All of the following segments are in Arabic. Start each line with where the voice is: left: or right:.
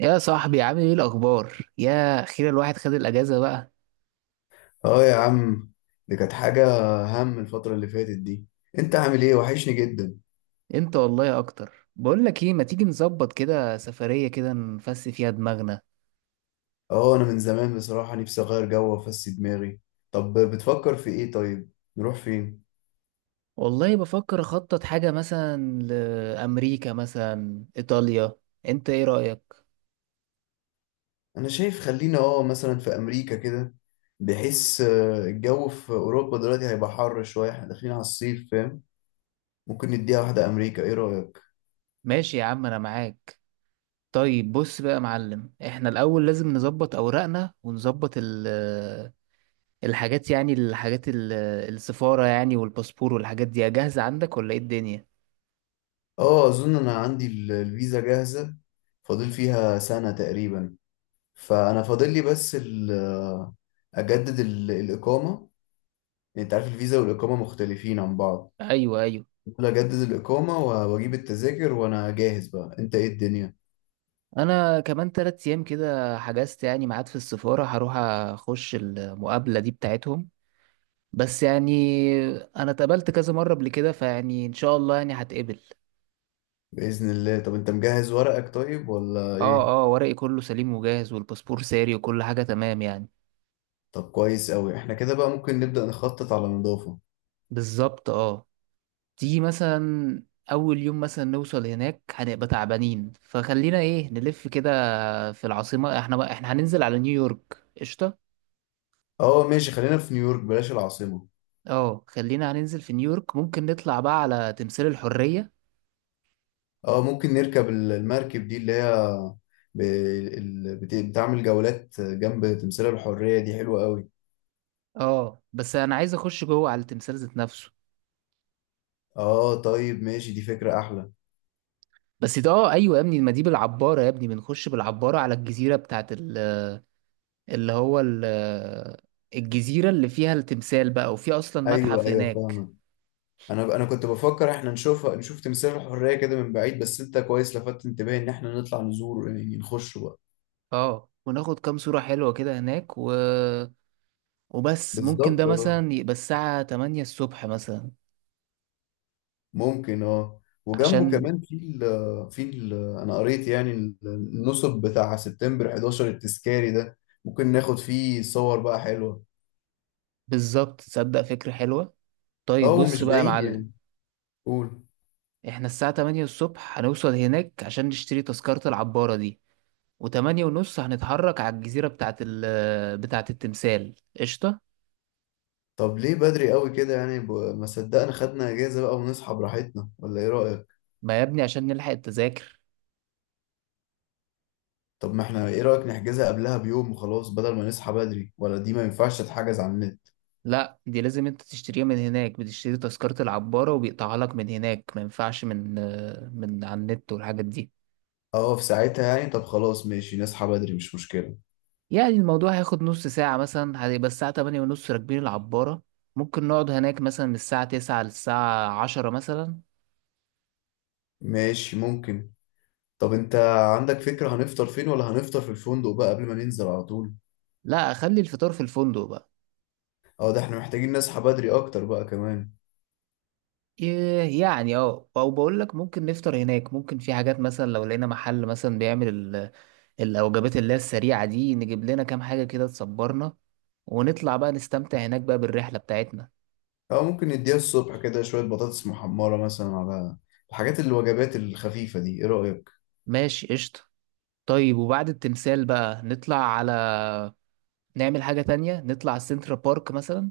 right: يا صاحبي، عامل ايه الاخبار؟ يا اخيرا الواحد خد الاجازه بقى.
left: اه يا عم، دي كانت حاجة. هم الفترة اللي فاتت دي. انت عامل ايه؟ وحشني جدا.
right: انت والله اكتر. بقول لك ايه، ما تيجي نظبط كده سفريه كده نفس فيها دماغنا؟
left: اه، انا من زمان بصراحة نفسي اغير جو وافسي دماغي. طب بتفكر في ايه طيب؟ نروح فين؟
right: والله بفكر اخطط حاجه، مثلا لامريكا مثلا ايطاليا. انت ايه رايك؟
left: انا شايف خلينا مثلا في امريكا كده، بحيث الجو في اوروبا دلوقتي هيبقى حر شوية، احنا داخلين على الصيف فاهم. ممكن نديها واحدة امريكا، ايه رأيك؟
right: ماشي يا عم، انا معاك. طيب بص بقى يا معلم، احنا الاول لازم نظبط اوراقنا ونظبط ال آه، الحاجات، يعني الحاجات السفاره، يعني والباسبور والحاجات دي جاهزه عندك ولا ايه الدنيا؟
left: اه، اظن انا عندي الفيزا جاهزة، فاضل فيها سنة تقريبا. فانا فاضل لي بس اجدد الاقامة. يعني انت عارف الفيزا والاقامه مختلفين عن بعض.
right: ايوه، ايوه.
left: ممكن اجدد الاقامه واجيب التذاكر وانا جاهز بقى، انت ايه الدنيا؟
right: انا كمان 3 ايام كده حجزت يعني ميعاد في السفارة، هروح اخش المقابلة دي بتاعتهم. بس يعني انا اتقابلت كذا مرة قبل كده، فيعني ان شاء الله يعني هتقبل.
left: باذن الله. طب انت مجهز ورقك طيب ولا
right: اه،
left: ايه؟
right: اه، ورقي كله سليم وجاهز والباسبور ساري وكل حاجة تمام يعني.
left: طب كويس قوي، احنا كده بقى ممكن نبدا نخطط على نظافه.
right: بالظبط، اه. تيجي مثلا اول يوم مثلا نوصل هناك، هنبقى تعبانين، فخلينا ايه، نلف كده في العاصمة. احنا هننزل على نيويورك. قشطة.
left: اه ماشي، خلينا في نيويورك بلاش العاصمه.
right: اه، خلينا هننزل في نيويورك، ممكن نطلع بقى على تمثال الحرية.
left: اه ممكن نركب المركب دي اللي هي بتعمل جولات جنب تمثال الحريه، دي حلوه قوي.
right: اه، بس انا عايز اخش جوه على التمثال ذات نفسه.
left: اه طيب ماشي، دي فكره احلى.
right: بس ده، ايوه يا ابني، ما دي بالعباره يا ابني، بنخش بالعباره على الجزيره بتاعت اللي هو ال- الجزيره اللي فيها التمثال بقى، وفي اصلا
left: ايوه
right: متحف
left: ايوه،
right: هناك.
left: فاهمك. انا كنت بفكر احنا نشوف تمثال الحريه كده من بعيد، بس انت كويس لفتت انتباهي ان احنا نطلع نزور، يعني نخش بقى.
right: اه، وناخد كام صوره حلوه كده هناك، و... وبس ممكن ده
left: بالظبط اه.
right: مثلا يبقى الساعه 8 الصبح مثلا
left: ممكن اه، وجنبه
right: عشان.
left: كمان في ال في ال انا قريت يعني النصب بتاع سبتمبر 11 التذكاري ده، ممكن ناخد فيه صور بقى حلوه.
right: بالظبط، تصدق فكره حلوه.
left: اه
right: طيب بص
left: ومش
right: بقى يا
left: بعيد
right: معلم،
left: يعني. قول.
right: احنا الساعه 8 الصبح هنوصل هناك عشان نشتري تذكره العباره دي، وتمانية ونص هنتحرك على الجزيرة بتاعة التمثال. قشطة.
left: طب ليه بدري قوي كده يعني، ما صدقنا خدنا اجازه بقى ونصحى براحتنا، ولا ايه رايك؟
right: ما يا ابني عشان نلحق التذاكر.
left: طب ما احنا، ايه رأيك نحجزها قبلها بيوم وخلاص، بدل ما نصحى بدري؟ ولا دي ما ينفعش تتحجز على النت؟
right: لا، دي لازم انت تشتريها من هناك، بتشتري تذكرة العبارة وبيقطعها لك من هناك، ما ينفعش من على النت والحاجات دي.
left: اه في ساعتها يعني. طب خلاص ماشي، نصحى بدري مش مشكلة.
right: يعني الموضوع هياخد نص ساعة مثلا، هيبقى الساعة 8:30 راكبين العبارة. ممكن نقعد هناك مثلا من الساعة 9 للساعة عشرة مثلا.
left: ماشي ممكن. طب انت عندك فكرة هنفطر فين، ولا هنفطر في الفندق بقى قبل ما ننزل على طول؟
right: لا، أخلي الفطار في الفندق بقى.
left: اه ده احنا محتاجين نصحى بدري اكتر بقى كمان.
right: يعني او بقول لك ممكن نفطر هناك، ممكن في حاجات مثلا لو لقينا محل مثلا بيعمل الوجبات اللي هي السريعة دي، نجيب لنا كام حاجة كده تصبرنا ونطلع بقى نستمتع هناك بقى بالرحلة بتاعتنا.
left: او ممكن نديها الصبح كده شوية بطاطس محمرة مثلا، على الحاجات الوجبات الخفيفة دي، ايه رأيك؟
right: ماشي، قشطة. طيب وبعد التمثال بقى نطلع على نعمل حاجة تانية، نطلع السنترا بارك مثلا.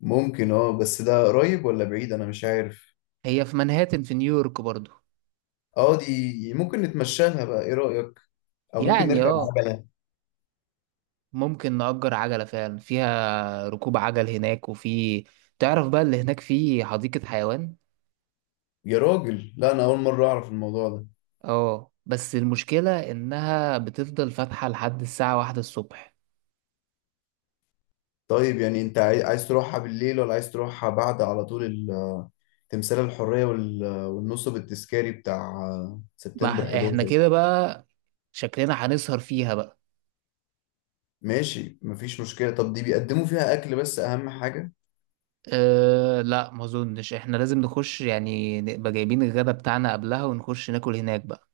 left: ممكن اه، بس ده قريب ولا بعيد انا مش عارف.
right: هي في منهاتن في نيويورك برضو.
left: اه دي ممكن نتمشى لها بقى، ايه رأيك؟ او ممكن
right: يعني
left: نركب
right: اه
left: عجلة.
right: ممكن نأجر عجلة فعلا، فيها ركوب عجل هناك، وفي، تعرف بقى، اللي هناك فيه حديقة حيوان.
left: يا راجل لا، انا اول مرة اعرف الموضوع ده.
right: اه، بس المشكلة انها بتفضل فاتحة لحد الساعة 1 الصبح.
left: طيب يعني انت عايز تروحها بالليل، ولا عايز تروحها بعد على طول تمثال الحرية والنصب التذكاري بتاع
right: ما
left: سبتمبر
right: احنا
left: 11؟
right: كده بقى شكلنا هنسهر فيها بقى.
left: ماشي مفيش مشكلة. طب دي بيقدموا فيها أكل بس، أهم حاجة؟
right: أه لا، ما اظنش، احنا لازم نخش يعني، نبقى جايبين الغدا بتاعنا قبلها ونخش ناكل هناك بقى.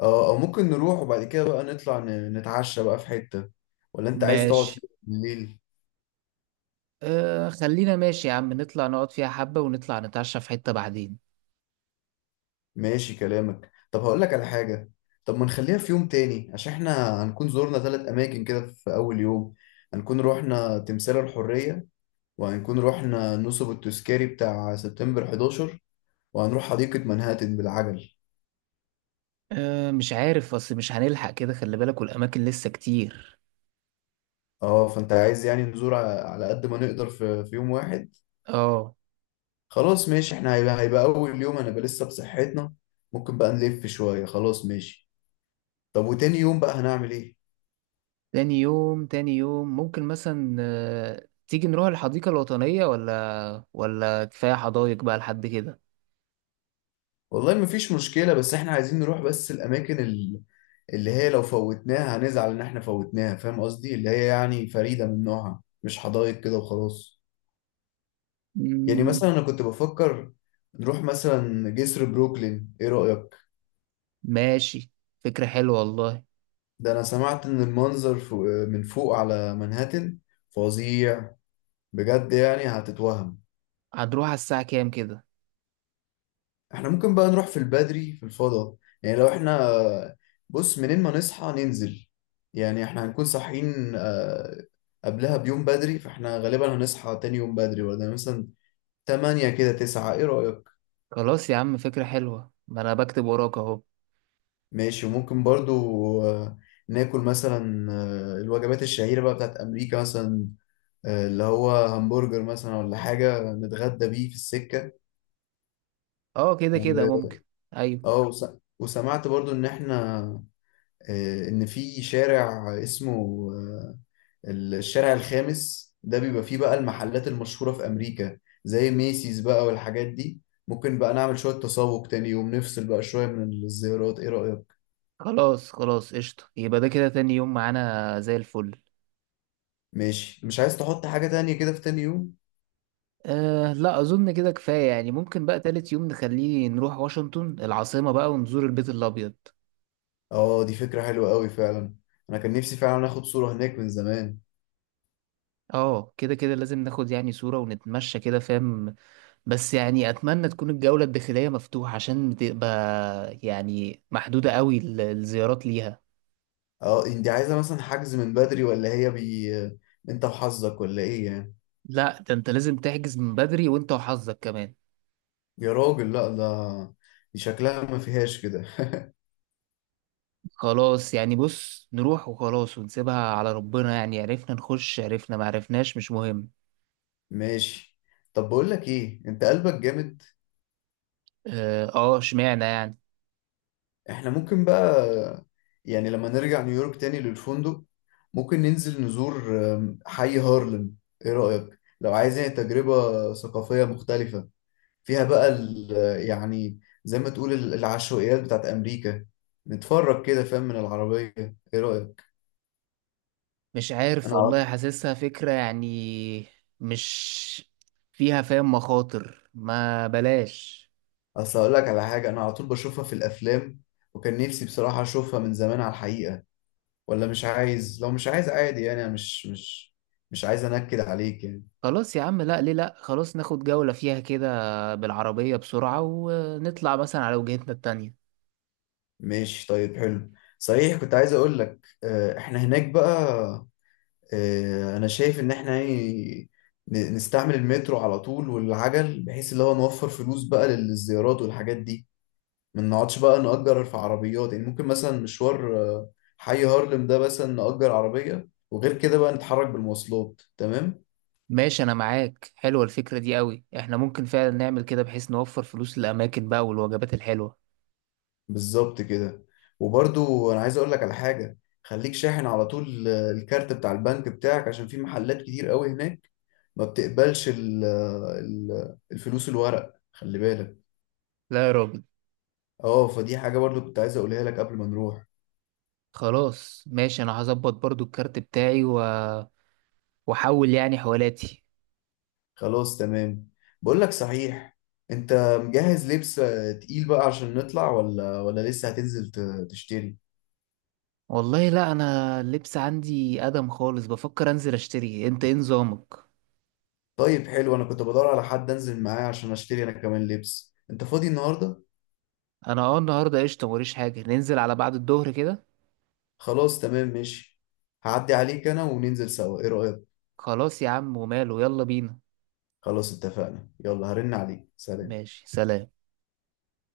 left: اه أو ممكن نروح وبعد كده بقى نطلع نتعشى بقى في حتة، ولا انت عايز تقعد في
right: ماشي.
left: بالليل؟
right: خلينا ماشي يا عم، نطلع نقعد فيها حبة ونطلع نتعشى في حتة بعدين.
left: ماشي كلامك. طب هقول لك على حاجة. طب ما نخليها في يوم تاني، عشان احنا هنكون زورنا ثلاث أماكن كده في أول يوم. هنكون روحنا تمثال الحرية، وهنكون رحنا نصب التذكاري بتاع سبتمبر 11، وهنروح حديقة منهاتن بالعجل.
right: أه، مش عارف، اصل مش هنلحق كده خلي بالك، والاماكن لسه كتير.
left: اه فانت عايز يعني نزور على قد ما نقدر في يوم واحد.
right: اه.
left: خلاص ماشي، احنا هيبقى اول يوم هنبقى لسه بصحتنا، ممكن بقى نلف شوية. خلاص ماشي. طب وتاني يوم بقى هنعمل ايه؟
right: تاني يوم، تاني يوم ممكن مثلا تيجي نروح الحديقة الوطنية، ولا كفاية حدايق بقى لحد كده.
left: والله مفيش مشكلة، بس احنا عايزين نروح بس الاماكن اللي هي لو فوتناها هنزعل ان احنا فوتناها، فاهم قصدي، اللي هي يعني فريدة من نوعها، مش حدائق كده وخلاص. يعني
right: مم.
left: مثلا انا كنت بفكر نروح مثلا جسر بروكلين، ايه رأيك؟
right: ماشي، فكرة حلوة والله.
left: ده انا سمعت ان المنظر فوق، من فوق على منهاتن فظيع بجد، يعني هتتوهم.
right: هنروح على الساعة كام كده؟
left: احنا ممكن بقى نروح في البدري في الفضاء. يعني لو احنا، بص، منين ما نصحى ننزل. يعني احنا هنكون صاحيين قبلها بيوم بدري، فاحنا غالبا هنصحى تاني يوم بدري، ولا مثلا 8 كده 9، ايه رأيك؟
right: خلاص يا عم، فكرة حلوة، ما أنا بكتب وراك أهو.
left: ماشي. وممكن برضو آه، ناكل مثلا الوجبات الشهيرة بقى بتاعت أمريكا مثلا، اللي هو همبرجر مثلا ولا حاجة، نتغدى بيه في السكة.
right: أه، كده كده
left: و...
right: ممكن. أيوة.
left: اه وسمعت برضو إن إحنا إن في شارع اسمه آه، الشارع الخامس ده، بيبقى فيه بقى المحلات المشهورة في أمريكا، زي ميسيز بقى والحاجات دي. ممكن بقى نعمل شوية تسوق تاني يوم، نفصل بقى شوية من الزيارات، إيه رأيك؟
right: خلاص خلاص، قشطة، يبقى ده كده تاني يوم معانا زي الفل.
left: ماشي. مش عايز تحط حاجة تانية كده في تاني يوم؟
right: أه لا، أظن كده كفاية يعني. ممكن بقى تالت يوم نخليه نروح واشنطن العاصمة بقى ونزور البيت الأبيض.
left: اه دي فكرة حلوة قوي فعلا، انا كان نفسي فعلا اخد صورة هناك من زمان.
right: اه، كده كده لازم ناخد يعني صورة ونتمشى كده، فاهم؟ بس يعني اتمنى تكون الجولة الداخلية مفتوحة، عشان تبقى يعني محدودة قوي الزيارات ليها.
left: اه انت عايزة مثلا حجز من بدري، ولا هي بي، انت وحظك ولا ايه يعني؟
right: لا ده انت لازم تحجز من بدري، وانت وحظك كمان.
left: يا راجل لا، ده دي شكلها ما فيهاش كده.
right: خلاص يعني، بص نروح وخلاص ونسيبها على ربنا، يعني عرفنا نخش عرفنا، ما عرفناش مش مهم.
left: ماشي. طب بقول لك ايه، انت قلبك جامد.
right: اه، اشمعنى يعني؟
left: احنا ممكن بقى، يعني لما نرجع نيويورك تاني للفندق، ممكن ننزل نزور حي هارلم، ايه رأيك؟ لو عايز يعني تجربة ثقافية مختلفة، فيها بقى يعني زي ما تقول العشوائيات بتاعت أمريكا، نتفرج كده فاهم من العربية، إيه رأيك؟
right: مش عارف
left: أنا على-
right: والله، حاسسها فكرة يعني، مش فيها فاهم مخاطر، ما بلاش.
left: أصل أقول لك على حاجة، أنا على طول بشوفها في الأفلام، وكان نفسي بصراحة أشوفها من زمان على الحقيقة. ولا مش عايز؟ لو مش عايز عادي يعني، أنا مش عايز أنكد عليك يعني.
right: خلاص يا عم، لا ليه، لا خلاص، ناخد جولة فيها كده بالعربية بسرعة ونطلع مثلا على وجهتنا التانية.
left: ماشي طيب حلو. صحيح كنت عايز أقول لك إحنا هناك بقى، انا شايف ان احنا يعني نستعمل المترو على طول والعجل، بحيث اللي هو نوفر فلوس بقى للزيارات والحاجات دي، ما نقعدش بقى نأجر في عربيات. يعني ممكن مثلا مشوار حي هارلم ده مثلا نأجر عربية، وغير كده بقى نتحرك بالمواصلات تمام.
right: ماشي أنا معاك، حلوة الفكرة دي قوي، إحنا ممكن فعلا نعمل كده بحيث نوفر فلوس للأماكن بقى والوجبات الحلوة.
left: بالظبط كده. وبرضو انا عايز اقول لك على حاجة، خليك شاحن على طول الكارت بتاع البنك بتاعك، عشان في محلات كتير قوي هناك ما بتقبلش الفلوس الورق، خلي بالك.
right: لا يا راجل.
left: اه فدي حاجة برضو كنت عايز اقولها لك قبل ما نروح.
right: خلاص ماشي، أنا هظبط برضو الكارت بتاعي و... وأحول يعني حوالاتي.
left: خلاص تمام. بقول لك صحيح، انت مجهز لبس تقيل بقى عشان نطلع، ولا لسه هتنزل تشتري؟
right: والله لا، أنا اللبس عندي أدم خالص، بفكر أنزل أشتري، أنت إيه نظامك؟
left: طيب حلو، انا كنت بدور على حد انزل معاه عشان اشتري انا كمان لبس. انت فاضي النهاردة؟
right: أنا أه، النهاردة قشطة، موريش حاجة، ننزل على بعد الظهر كده.
left: خلاص تمام ماشي، هعدي عليك انا وننزل سوا، ايه رأيك؟
right: خلاص يا عم وماله، يلا بينا.
left: خلاص اتفقنا، يلا هرن عليك، سلام.
right: ماشي، سلام.